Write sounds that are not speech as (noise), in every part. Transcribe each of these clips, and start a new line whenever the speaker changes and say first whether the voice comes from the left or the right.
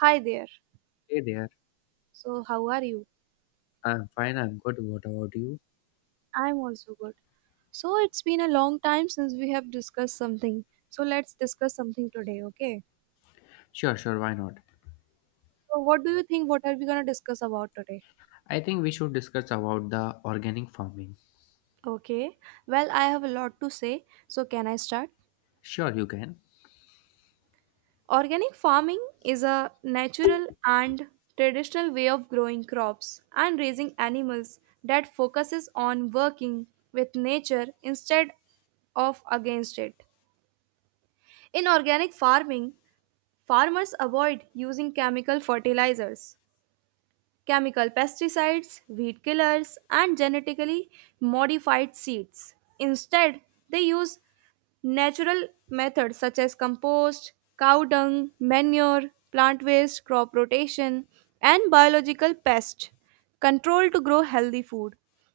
right: Hi there.
left: Hey there.
right: So, how are you?
left: I'm fine, I'm good. What about you?
right: I'm also good. So, it's been a long time since we have discussed something. So, let's discuss something today, okay?
left: Sure, sure, why not?
right: So, what do you think? What are we going to discuss about today?
left: I think we should discuss about the organic farming.
right: Okay. Well, I have a lot to say. So, can I start?
left: Sure, you can.
right: Organic farming is a natural and traditional way of growing crops and raising animals that focuses on working with nature instead of against it. In organic farming, farmers avoid using chemical fertilizers, chemical pesticides, weed killers, and genetically modified seeds. Instead, they use natural methods such as compost, cow dung, manure, plant waste, crop rotation, and biological pest control to grow healthy food.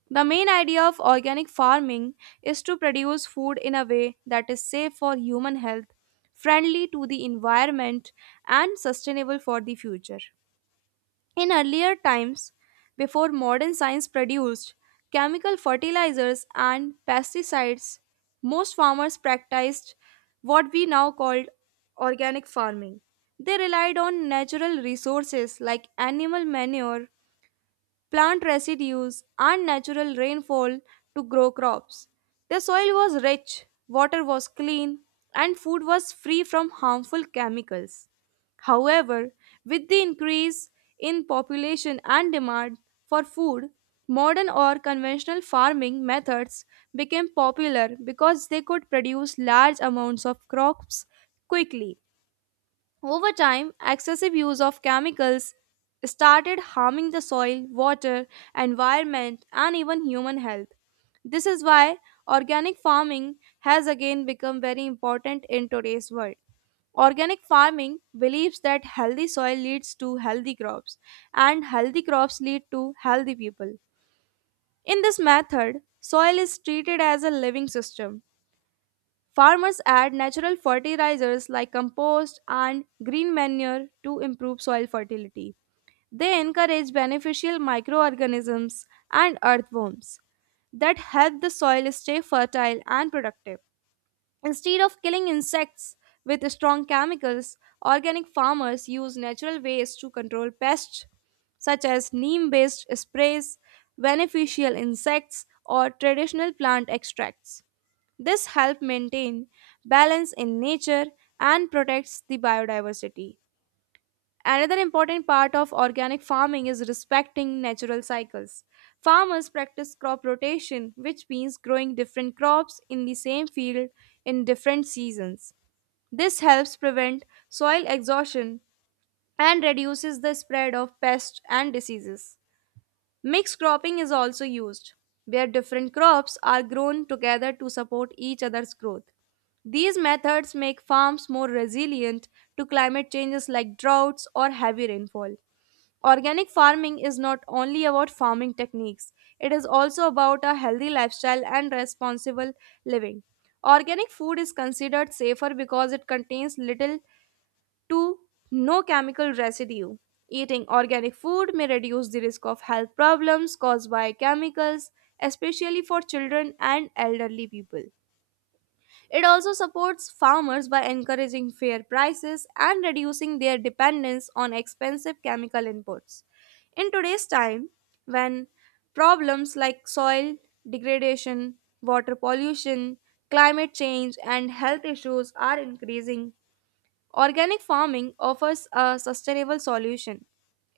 right: The main idea of organic farming is to produce food in a way that is safe for human health, friendly to the environment, and sustainable for the future. In earlier times, before modern science produced chemical fertilizers and pesticides, most farmers practiced what we now call organic farming. They relied on natural resources like animal manure, plant residues, and natural rainfall to grow crops. The soil was rich, water was clean, and food was free from harmful chemicals. However, with the increase in population and demand for food, modern or conventional farming methods became popular because they could produce large amounts of crops quickly. Over time, excessive use of chemicals started harming the soil, water, environment, and even human health. This is why organic farming has again become very important in today's world. Organic farming believes that healthy soil leads to healthy crops, and healthy crops lead to healthy people. In this method, soil is treated as a living system. Farmers add natural fertilizers like compost and green manure to improve soil fertility. They encourage beneficial microorganisms and earthworms that help the soil stay fertile and productive. Instead of killing insects with strong chemicals, organic farmers use natural ways to control pests such as neem based sprays, beneficial insects, or traditional plant extracts. This helps maintain balance in nature and protects the biodiversity. Another important part of organic farming is respecting natural cycles. Farmers practice crop rotation, which means growing different crops in the same field in different seasons. This helps prevent soil exhaustion and reduces the spread of pests and diseases. Mixed cropping is also used, where different crops are grown together to support each other's growth. These methods make farms more resilient to climate changes like droughts or heavy rainfall. Organic farming is not only about farming techniques, it is also about a healthy lifestyle and responsible living. Organic food is considered safer because it contains little 2 no chemical residue. Eating organic food may reduce the risk of health problems caused by chemicals, especially for children and elderly people. It also supports farmers by encouraging fair prices and reducing their dependence on expensive chemical inputs. In today's time, when problems like soil degradation, water pollution, climate change, and health issues are increasing, organic farming offers a sustainable solution.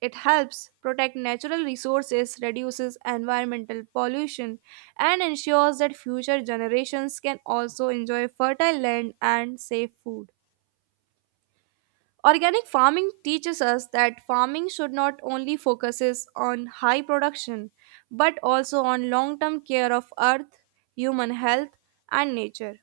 right: It helps protect natural resources, reduces environmental pollution, and ensures that future generations can also enjoy fertile land and safe food. Organic farming teaches us that farming should not only focuses on high production but also on long-term care of earth, human health, and nature.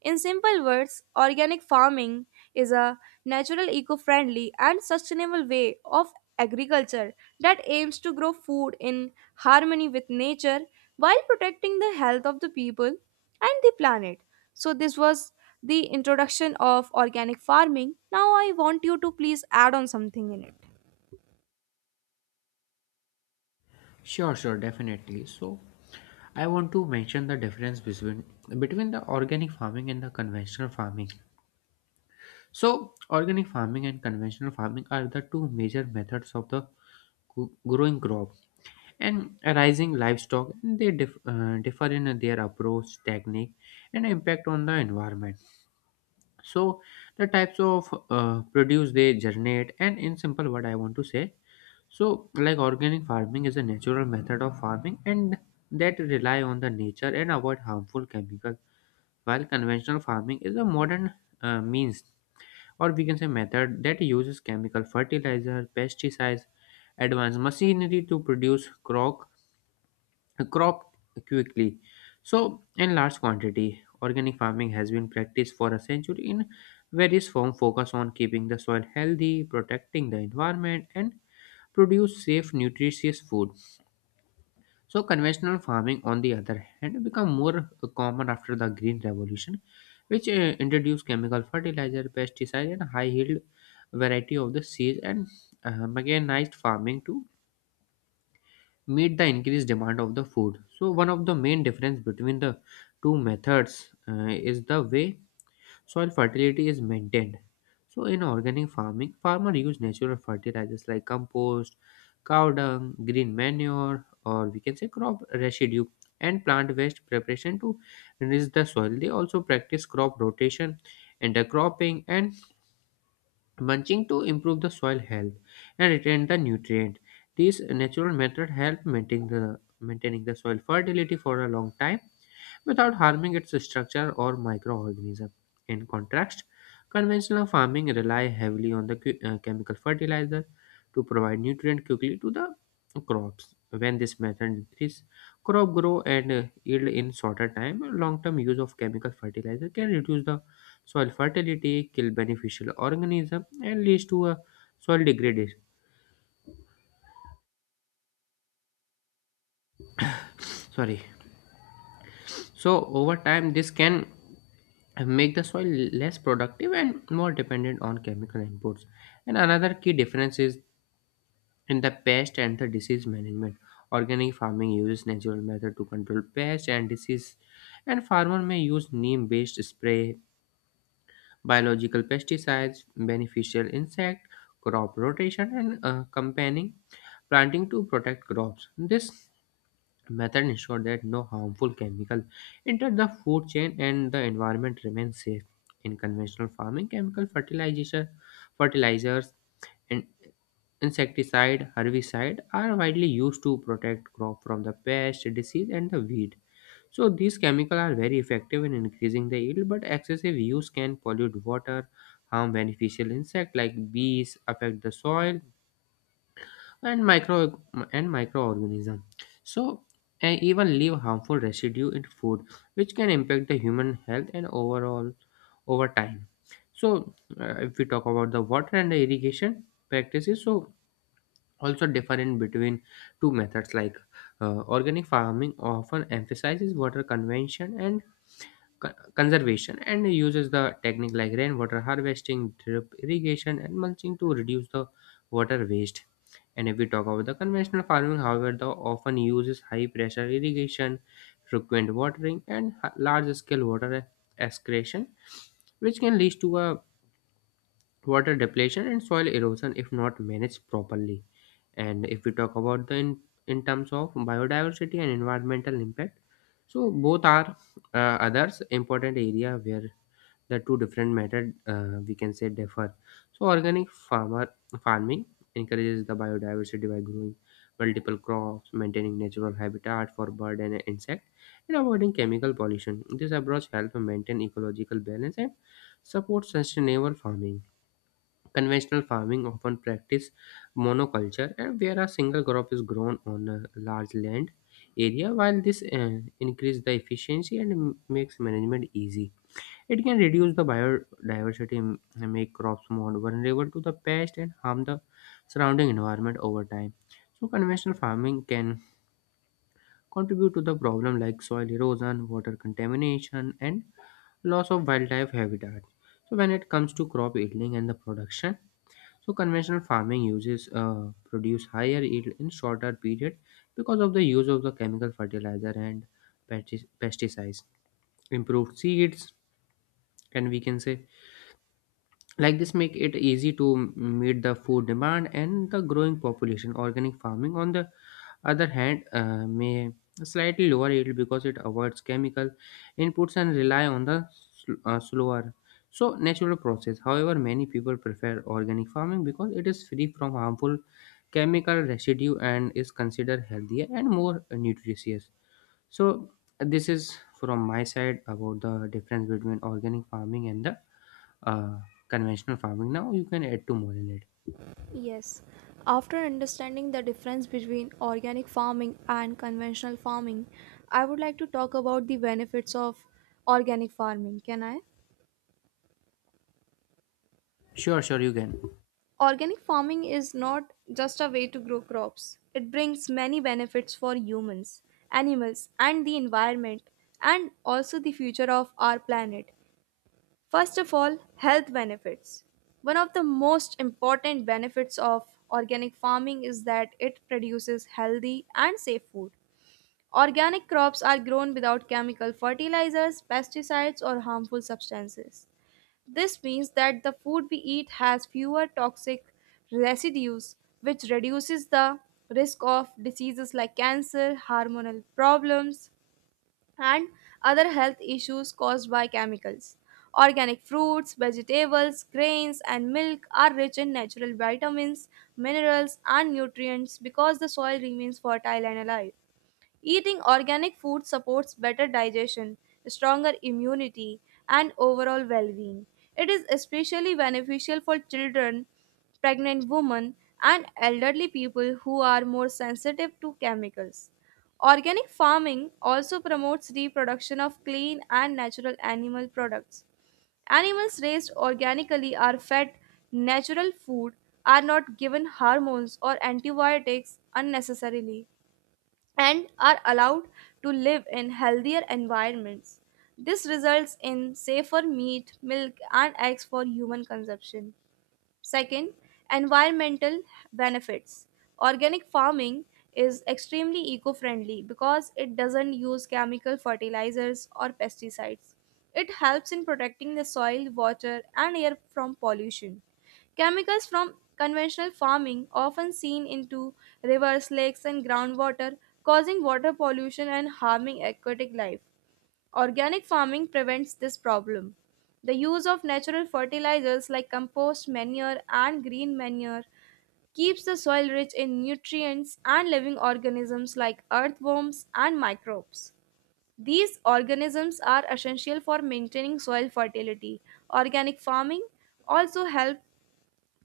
right: In simple words, organic farming is a natural, eco friendly, and sustainable way of agriculture that aims to grow food in harmony with nature while protecting the health of the people and the planet. So, this was the introduction of organic farming. Now, I want you to please add on something in it.
left: Sure, sure, definitely. So, I want to mention the difference between the organic farming and the conventional farming. So, organic farming and conventional farming are the two major methods of growing crop and raising livestock. They differ in their approach, technique, and impact on the environment. So the types of produce they generate, and in simple word I want to say, so like organic farming is a natural method of farming and that rely on the nature and avoid harmful chemicals, while conventional farming is a modern, means, or we can say, method that uses chemical fertilizer, pesticides, advanced machinery to produce crop quickly. So, in large quantity, organic farming has been practiced for a century in various forms, focus on keeping the soil healthy, protecting the environment, and produce safe, nutritious food. So, conventional farming, on the other hand, become more common after the Green Revolution, which introduced chemical fertilizer, pesticide, and high yield variety of the seeds, and mechanized farming to meet the increased demand of the food. So one of the main difference between the two methods is the way soil fertility is maintained. So in organic farming, farmer use natural fertilizers like compost, cow dung, green manure, or we can say crop residue and plant waste preparation to enrich the soil. They also practice crop rotation, intercropping, and mulching to improve the soil health and retain the nutrient. These natural methods help maintaining the soil fertility for a long time without harming its structure or microorganism. In contrast, conventional farming rely heavily on the chemical fertilizer to provide nutrient quickly to the crops. When this method decreases crop grow and yield in shorter time, long-term use of chemical fertilizer can reduce the soil fertility, kill beneficial organism, and leads to a soil degradation. Sorry. So over time, this can make the soil less productive and more dependent on chemical inputs. And another key difference is in the pest and the disease management. Organic farming uses natural method to control pests and disease, and farmer may use neem-based spray, biological pesticides, beneficial insect, crop rotation, and companion planting to protect crops. This method ensure that no harmful chemical enter the food chain and the environment remains safe. In conventional farming, chemical fertilization fertilizers and insecticide, herbicide are widely used to protect crop from the pest, disease, and the weed. So these chemicals are very effective in increasing the yield, but excessive use can pollute water, harm beneficial insects like bees, affect the soil and microorganism, so, and even leave harmful residue in food, which can impact the human health and overall, over time. So if we talk about the water and the irrigation practices, so also different between two methods. Like organic farming often emphasizes water convention and co- conservation and uses the technique like rainwater harvesting, drip irrigation, and mulching to reduce the water waste. And if we talk about the conventional farming, however, the often uses high pressure irrigation, frequent watering, and large scale water excretion, which can lead to a water depletion and soil erosion if not managed properly. And if we talk about in terms of biodiversity and environmental impact, so both are others important area where the two different method, we can say, differ. So organic farmer farming encourages the biodiversity by growing multiple crops, maintaining natural habitat for bird and insect, and avoiding chemical pollution. This approach helps maintain ecological balance and supports sustainable farming. Conventional farming often practice monoculture, and where a single crop is grown on a large land area. While this increase the efficiency and makes management easy, it can reduce the biodiversity and make crops more vulnerable to the pest and harm the surrounding environment over time. So, conventional farming can contribute to the problem like soil erosion, water contamination, and loss of wildlife habitat. So, when it comes to crop yielding and the production, so conventional farming uses produce higher yield in shorter period because of the use of the chemical fertilizer and pesticides, improved seeds, and we can say like this make it easy to meet the food demand and the growing population. Organic farming, on the other hand, may slightly lower yield because it avoids chemical inputs and rely on the slower, so natural process. However, many people prefer organic farming because it is free from harmful chemical residue and is considered healthier and more nutritious. So this is from my side about the difference between organic farming and the uh, conventional farming. Now you can add to more in it.
right: Yes, after understanding the difference between organic farming and conventional farming, I would like to talk about the benefits of organic farming. Can I?
left: Sure, sure, you can.
right: Organic farming is not just a way to grow crops, it brings many benefits for humans, animals, and the environment, and also the future of our planet. First of all, health benefits. One of the most important benefits of organic farming is that it produces healthy and safe food. Organic crops are grown without chemical fertilizers, pesticides, or harmful substances. This means that the food we eat has fewer toxic residues, which reduces the risk of diseases like cancer, hormonal problems, and other health issues caused by chemicals. Organic fruits, vegetables, grains, and milk are rich in natural vitamins, minerals, and nutrients because the soil remains fertile and alive. Eating organic food supports better digestion, stronger immunity, and overall well being. It is especially beneficial for children, pregnant women, and elderly people who are more sensitive to chemicals. Organic farming also promotes reproduction of clean and natural animal products. Animals raised organically are fed natural food, are not given hormones or antibiotics unnecessarily, and are allowed to live in healthier environments. This results in safer meat, milk, and eggs for human consumption. Second, environmental benefits. Organic farming is extremely eco friendly because it doesn't use chemical fertilizers or pesticides. It helps in protecting the soil, water, and air from pollution. Chemicals from conventional farming often seen into rivers, lakes, and groundwater, causing water pollution and harming aquatic life. Organic farming prevents this problem. The use of natural fertilizers like compost, manure, and green manure keeps the soil rich in nutrients and living organisms like earthworms and microbes. These organisms are essential for maintaining soil fertility. Organic farming also helps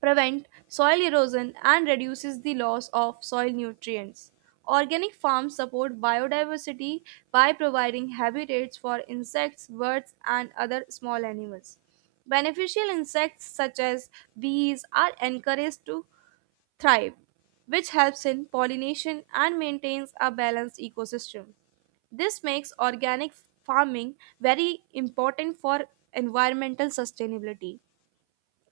right: prevent soil erosion and reduces the loss of soil nutrients. Organic farms support biodiversity by providing habitats for insects, birds, and other small animals. Beneficial insects such as bees are encouraged to thrive, which helps in pollination and maintains a balanced ecosystem. This makes organic farming very important for environmental sustainability.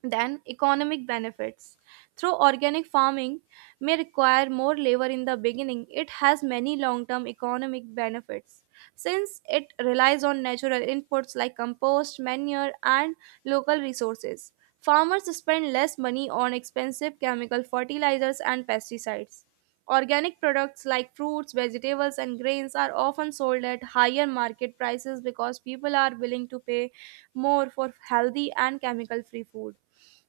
right: Then, economic benefits. Through organic farming may require more labor in the beginning, it has many long term economic benefits. Since it relies on natural inputs like compost, manure, and local resources, farmers spend less money on expensive chemical fertilizers and pesticides. Organic products like fruits, vegetables, and grains are often sold at higher market prices because people are willing to pay more for healthy and chemical free food.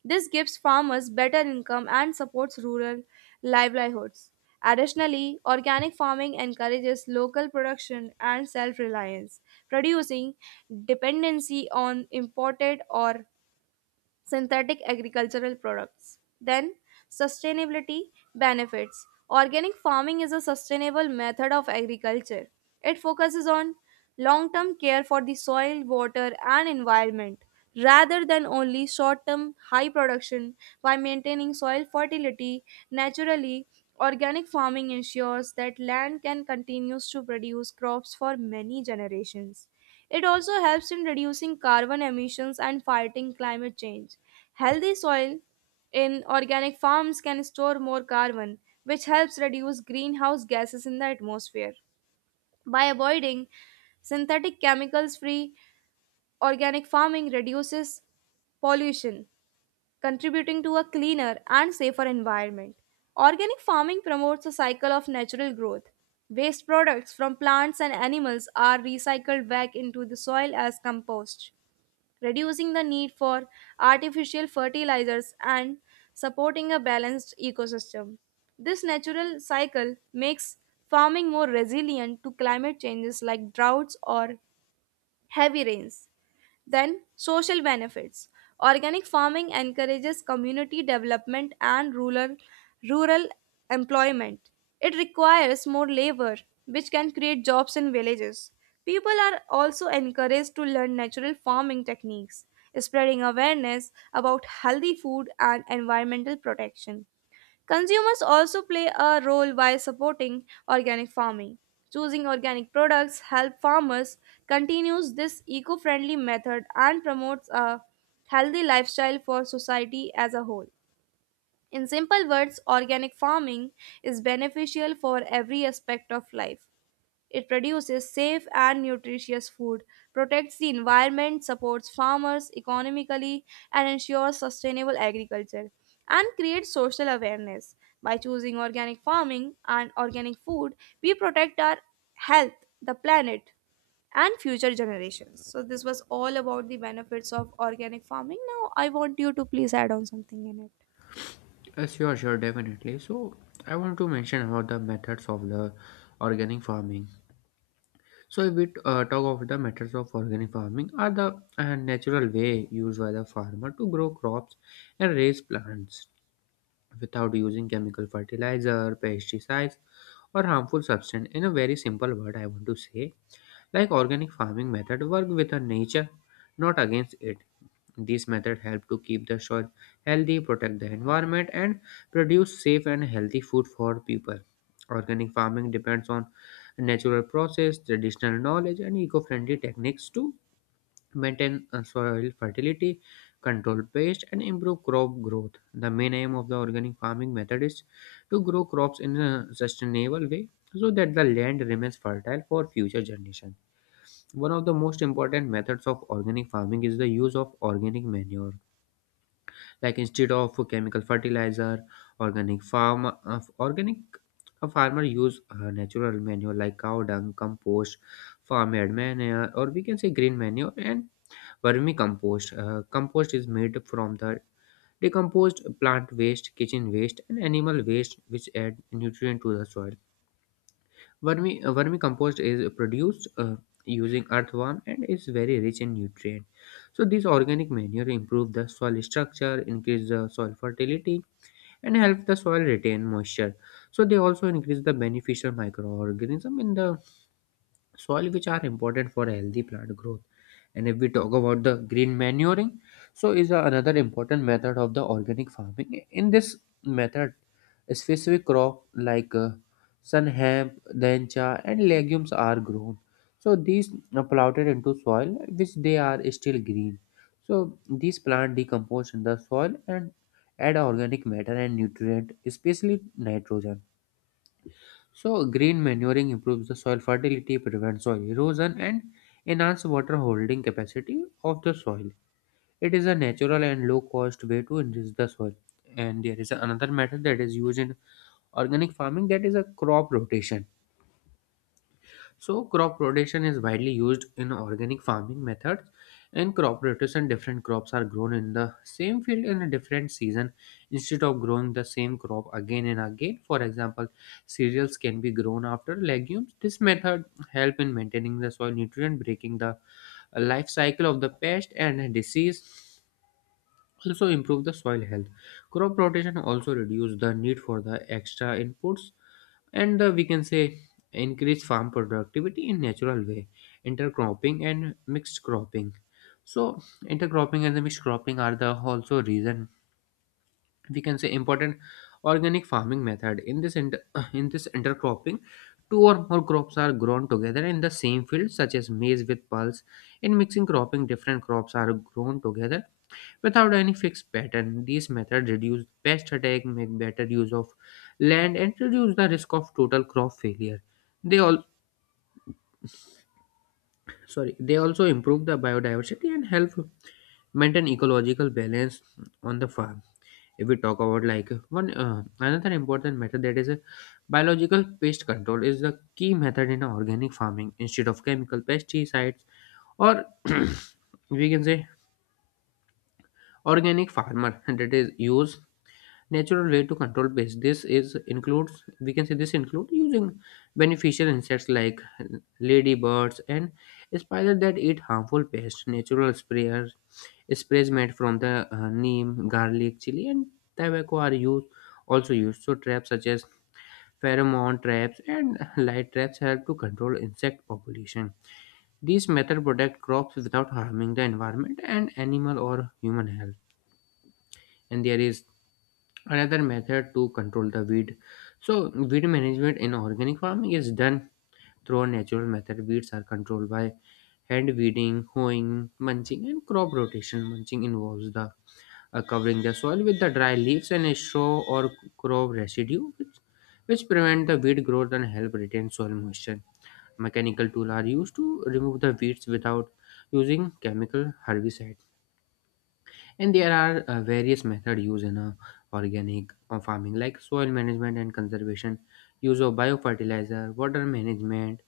right: This gives farmers better income and supports rural livelihoods. Additionally, organic farming encourages local production and self reliance, reducing dependency on imported or synthetic agricultural products. Then, sustainability benefits. Organic farming is a sustainable method of agriculture. It focuses on long term care for the soil, water, and environment rather than only short term high production by maintaining soil fertility naturally. Organic farming ensures that land can continue to produce crops for many generations. It also helps in reducing carbon emissions and fighting climate change. Healthy soil in organic farms can store more carbon, which helps reduce greenhouse gases in the atmosphere. By avoiding synthetic chemicals free, organic farming reduces pollution, contributing to a cleaner and safer environment. Organic farming promotes a cycle of natural growth. Waste products from plants and animals are recycled back into the soil as compost, reducing the need for artificial fertilizers and supporting a balanced ecosystem. This natural cycle makes farming more resilient to climate changes like droughts or heavy rains. Then, social benefits. Organic farming encourages community development and rural employment. It requires more labor, which can create jobs in villages. People are also encouraged to learn natural farming techniques, spreading awareness about healthy food and environmental protection. Consumers also play a role by supporting organic farming. Choosing organic products help farmers continues this eco-friendly method and promotes a healthy lifestyle for society as a whole. In simple words, organic farming is beneficial for every aspect of life. It produces safe and nutritious food, protects the environment, supports farmers economically, and ensures sustainable agriculture, and creates social awareness. By choosing organic farming and organic food, we protect our health, the planet, and future generations. So, this was all about the benefits of organic farming. Now, I want you to please add on something in it.
left: sure, sure, definitely. So I want to mention about the methods of the organic farming. So if we talk of the methods of organic farming are the natural way used by the farmer to grow crops and raise plants without using chemical fertilizer, pesticides, or harmful substance. In a very simple word I want to say, like organic farming method work with the nature, not against it. This method help to keep the soil healthy, protect the environment, and produce safe and healthy food for people. Organic farming depends on natural process, traditional knowledge, and eco-friendly techniques to maintain soil fertility, control pest, and improve crop growth. The main aim of the organic farming method is to grow crops in a sustainable way so that the land remains fertile for future generations. One of the most important methods of organic farming is the use of organic manure. Like instead of chemical fertilizer, organic farm organic a farmer use natural manure like cow dung, compost, farmyard manure, or we can say green manure and vermicompost. Compost is made from the decomposed plant waste, kitchen waste, and animal waste, which add nutrient to the soil. Vermicompost is produced using earthworm and is very rich in nutrient. So this organic manure improve the soil structure, increase the soil fertility, and help the soil retain moisture. So they also increase the beneficial microorganism in the soil, which are important for healthy plant growth. And if we talk about the green manuring, so is another important method of the organic farming. In this method, specific crop like sun hemp, dencha, and legumes are grown. So these are plotted into soil which they are still green. So these plant decompose in the soil and add organic matter and nutrient, especially nitrogen. So, green manuring improves the soil fertility, prevents soil erosion, and enhances water holding capacity of the soil. It is a natural and low cost way to enrich the soil. And there is another method that is used in organic farming, that is a crop rotation. So crop rotation is widely used in organic farming methods. In crop rotation, different crops are grown in the same field in a different season instead of growing the same crop again and again. For example, cereals can be grown after legumes. This method help in maintaining the soil nutrient, breaking the life cycle of the pest and disease. Also improve the soil health. Crop rotation also reduce the need for the extra inputs, and we can say increase farm productivity in natural way. Intercropping and mixed cropping. So intercropping and the mixed cropping are the also reason, we can say, important organic farming method. In (coughs) (clears throat) in this intercropping, two or more crops are grown together in the same field, such as maize with pulse. In mixing cropping, different crops are grown together without any fixed pattern. These methods reduce pest attack, make better use of land, and reduce the risk of total crop failure. They all they also improve the biodiversity and help maintain ecological balance on the farm. If we talk about like one another important method, that is a biological pest control. Is the key method in organic farming instead of chemical pesticides, or (coughs) (clears throat) we can say organic farmer (laughs) that is use natural way to control pests. This is includes we can say this include using beneficial insects like ladybirds and spiders that eat harmful pests. Natural sprayers, sprays made from the neem, garlic, chili and tobacco are used, also used so traps such as pheromone traps and light traps help to control insect population. These methods protect crops without harming the environment and animal or human health. And there is another method to control the weed. So weed management in organic farming is done through a natural method. Weeds are controlled by hand weeding, hoeing, mulching and crop rotation. Mulching involves the covering the soil with the dry leaves and a straw or crop residue, which prevent the weed growth and help retain soil moisture. Mechanical tools are used to remove the weeds without using chemical herbicides. And there are various methods used in organic farming, like soil management and conservation, use of biofertilizer, water management.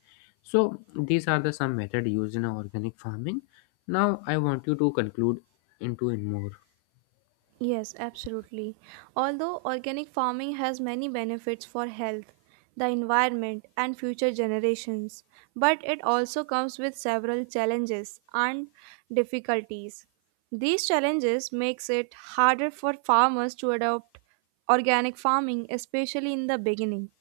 left: So these are the some method used in organic farming. Now I want you to conclude into in more.
right: Yes, absolutely. Although organic farming has many benefits for health, the environment, and future generations, but it also comes with several challenges and difficulties. These challenges makes it harder for farmers to adopt organic farming, especially in the beginning.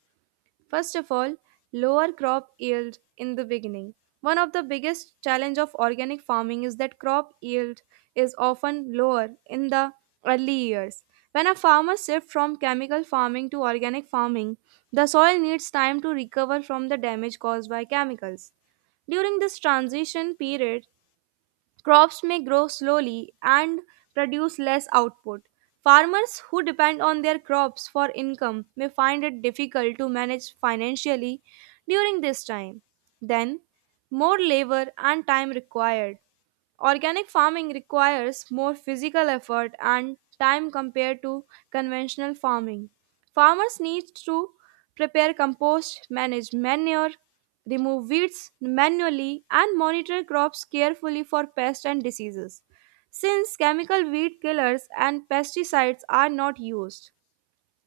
right: First of all, lower crop yield in the beginning. One of the biggest challenge of organic farming is that crop yield is often lower in the early years. When a farmer shifts from chemical farming to organic farming, the soil needs time to recover from the damage caused by chemicals. During this transition period, crops may grow slowly and produce less output. Farmers who depend on their crops for income may find it difficult to manage financially during this time. Then, more labor and time required. Organic farming requires more physical effort and time compared to conventional farming. Farmers need to prepare compost, manage manure, remove weeds manually, and monitor crops carefully for pests and diseases, since chemical weed killers and pesticides are not used.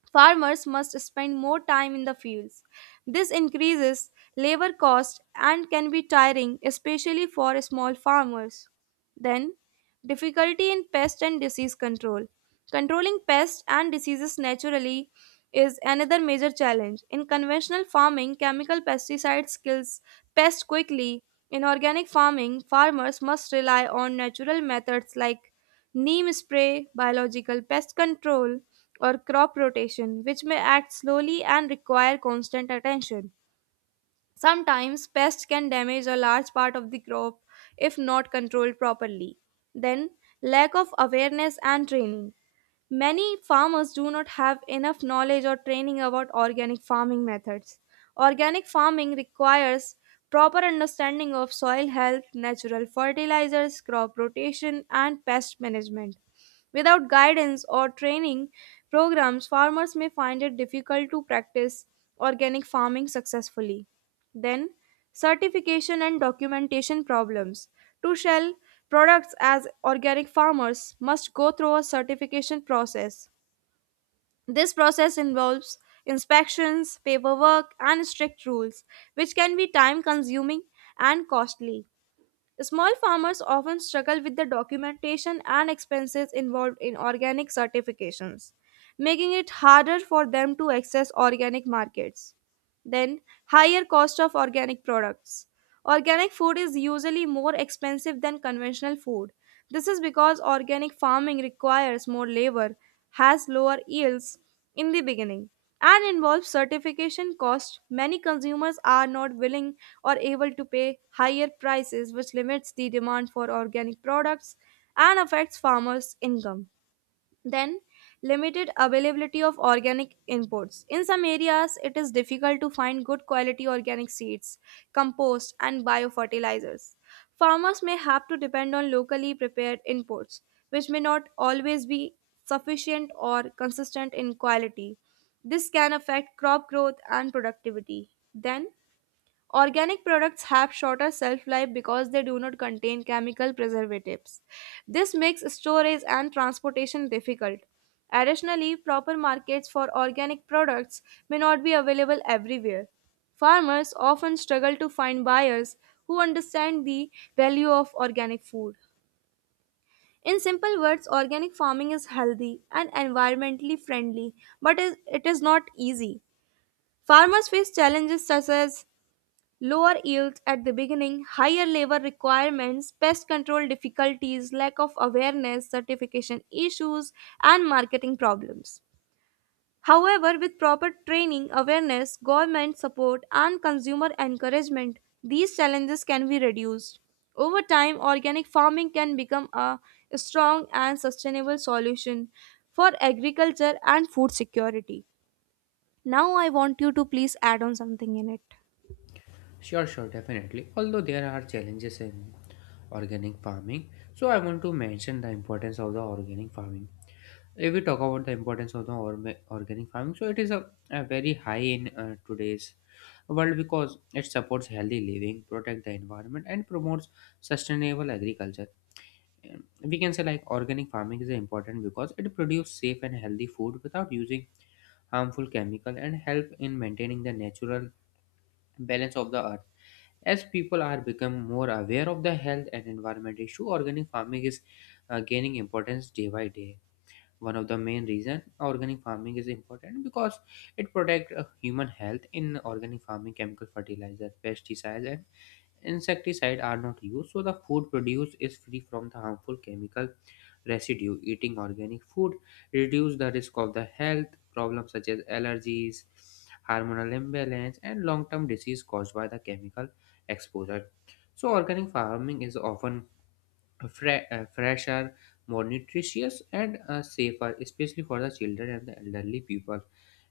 right: Farmers must spend more time in the fields. This increases labor cost and can be tiring, especially for small farmers. Then, difficulty in pest and disease control. Controlling pests and diseases naturally is another major challenge. In conventional farming, chemical pesticides kills pests quickly. In organic farming, farmers must rely on natural methods like neem spray, biological pest control, or crop rotation, which may act slowly and require constant attention. Sometimes pests can damage a large part of the crop if not controlled properly. Then, lack of awareness and training. Many farmers do not have enough knowledge or training about organic farming methods. Organic farming requires proper understanding of soil health, natural fertilizers, crop rotation, and pest management. Without guidance or training programs, farmers may find it difficult to practice organic farming successfully. Then, certification and documentation problems. To sell products as organic, farmers must go through a certification process. This process involves inspections, paperwork, and strict rules, which can be time consuming and costly. Small farmers often struggle with the documentation and expenses involved in organic certifications, making it harder for them to access organic markets. Then, higher cost of organic products. Organic food is usually more expensive than conventional food. This is because organic farming requires more labor, has lower yields in the beginning, and involves certification costs. Many consumers are not willing or able to pay higher prices, which limits the demand for organic products and affects farmers' income. Then, limited availability of organic inputs. In some areas, it is difficult to find good quality organic seeds, compost, and biofertilizers. Farmers may have to depend on locally prepared inputs, which may not always be sufficient or consistent in quality. This can affect crop growth and productivity. Then, organic products have shorter shelf life because they do not contain chemical preservatives. This makes storage and transportation difficult. Additionally, proper markets for organic products may not be available everywhere. Farmers often struggle to find buyers who understand the value of organic food. In simple words, organic farming is healthy and environmentally friendly, but it is not easy. Farmers face challenges such as lower yields at the beginning, higher labor requirements, pest control difficulties, lack of awareness, certification issues, and marketing problems. However, with proper training, awareness, government support, and consumer encouragement, these challenges can be reduced. Over time, organic farming can become a strong and sustainable solution for agriculture and food security. Now, I want you to please add on something in it.
left: Sure, sure, definitely. Although there are challenges in organic farming, so I want to mention the importance of the organic farming. If we talk about the importance of the organic farming, so it is a very high in today's world because it supports healthy living, protect the environment and promotes sustainable agriculture. Um, we can say like organic farming is important because it produces safe and healthy food without using harmful chemical and help in maintaining the natural balance of the earth. As people are become more aware of the health and environment issue, organic farming is gaining importance day by day. One of the main reason organic farming is important because it protect human health. In organic farming, chemical fertilizer, pesticides and insecticide are not used, so the food produced is free from the harmful chemical residue. Eating organic food reduce the risk of the health problems such as allergies, hormonal imbalance and long-term disease caused by the chemical exposure. So organic farming is often fresher, more nutritious, and safer, especially for the children and the elderly people.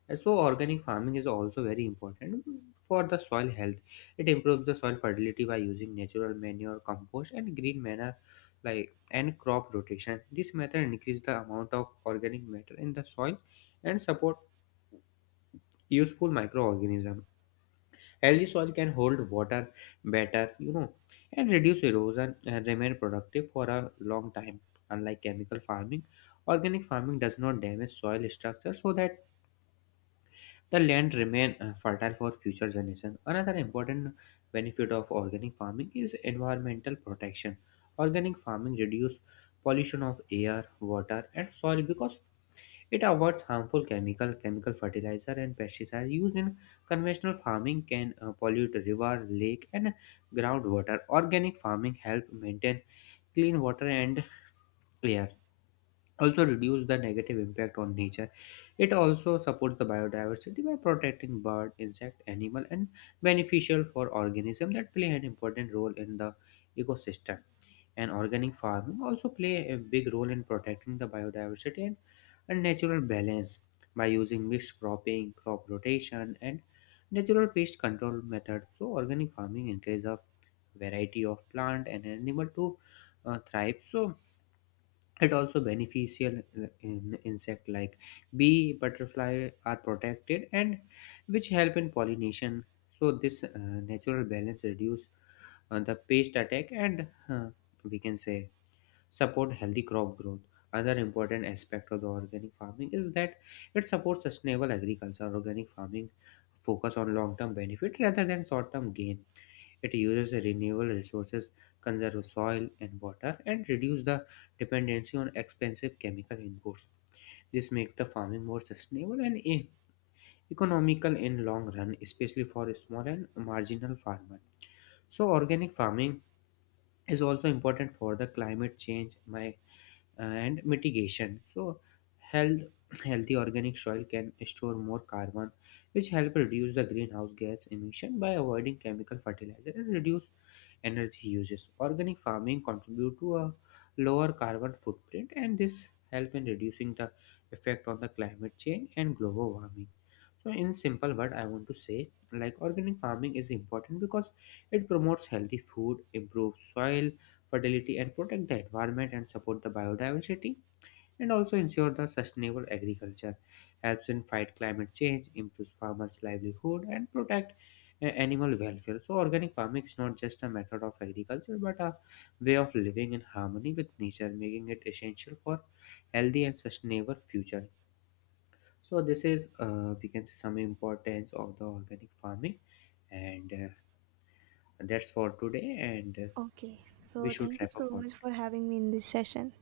left: And so, organic farming is also very important for the soil health. It improves the soil fertility by using natural manure, compost, and green manure, like and crop rotation. This method increases the amount of organic matter in the soil and support useful microorganisms. Healthy soil can hold water better, you know, and reduce erosion and remain productive for a long time. Unlike chemical farming, organic farming does not damage soil structure so that the land remain fertile for future generations. Another important benefit of organic farming is environmental protection. Organic farming reduces pollution of air, water, and soil because it avoids harmful chemical fertilizer, and pesticides used in conventional farming can pollute river, lake, and groundwater. Organic farming help maintain clean water and air, also reduce the negative impact on nature. It also supports the biodiversity by protecting bird, insect, animal and beneficial for organism that play an important role in the ecosystem. And organic farming also play a big role in protecting the biodiversity and natural balance. By using mixed cropping, crop rotation and natural pest control methods, so organic farming encourages a variety of plant and animal to thrive. So it also beneficial in insect like bee, butterfly are protected and which help in pollination. So this natural balance reduce the pest attack and we can say support healthy crop growth. Another important aspect of the organic farming is that it supports sustainable agriculture. Organic farming focus on long-term benefit rather than short-term gain. It uses renewable resources, conserve soil and water, and reduce the dependency on expensive chemical inputs. This makes the farming more sustainable and economical in long run, especially for small and marginal farmers. So organic farming is also important for the climate change. My and mitigation. So, health, healthy organic soil can store more carbon, which help reduce the greenhouse gas emission by avoiding chemical fertilizer and reduce energy uses. Organic farming contribute to a lower carbon footprint, and this help in reducing the effect on the climate change and global warming. So, in simple word, I want to say like organic farming is important because it promotes healthy food, improves soil fertility and protect the environment and support the biodiversity and also ensure the sustainable agriculture, helps in fight climate change, improves farmers livelihood and protect animal welfare. So organic farming is not just a method of agriculture but a way of living in harmony with nature, making it essential for healthy and sustainable future. So this is we can see some importance of the organic farming and that's for today and
right: Okay,
left: we
right: so
left: should
right: thank you
left: wrap up
right: so
left: for
right: much
left: today.
right: for having me in this session.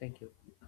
left: Thank you.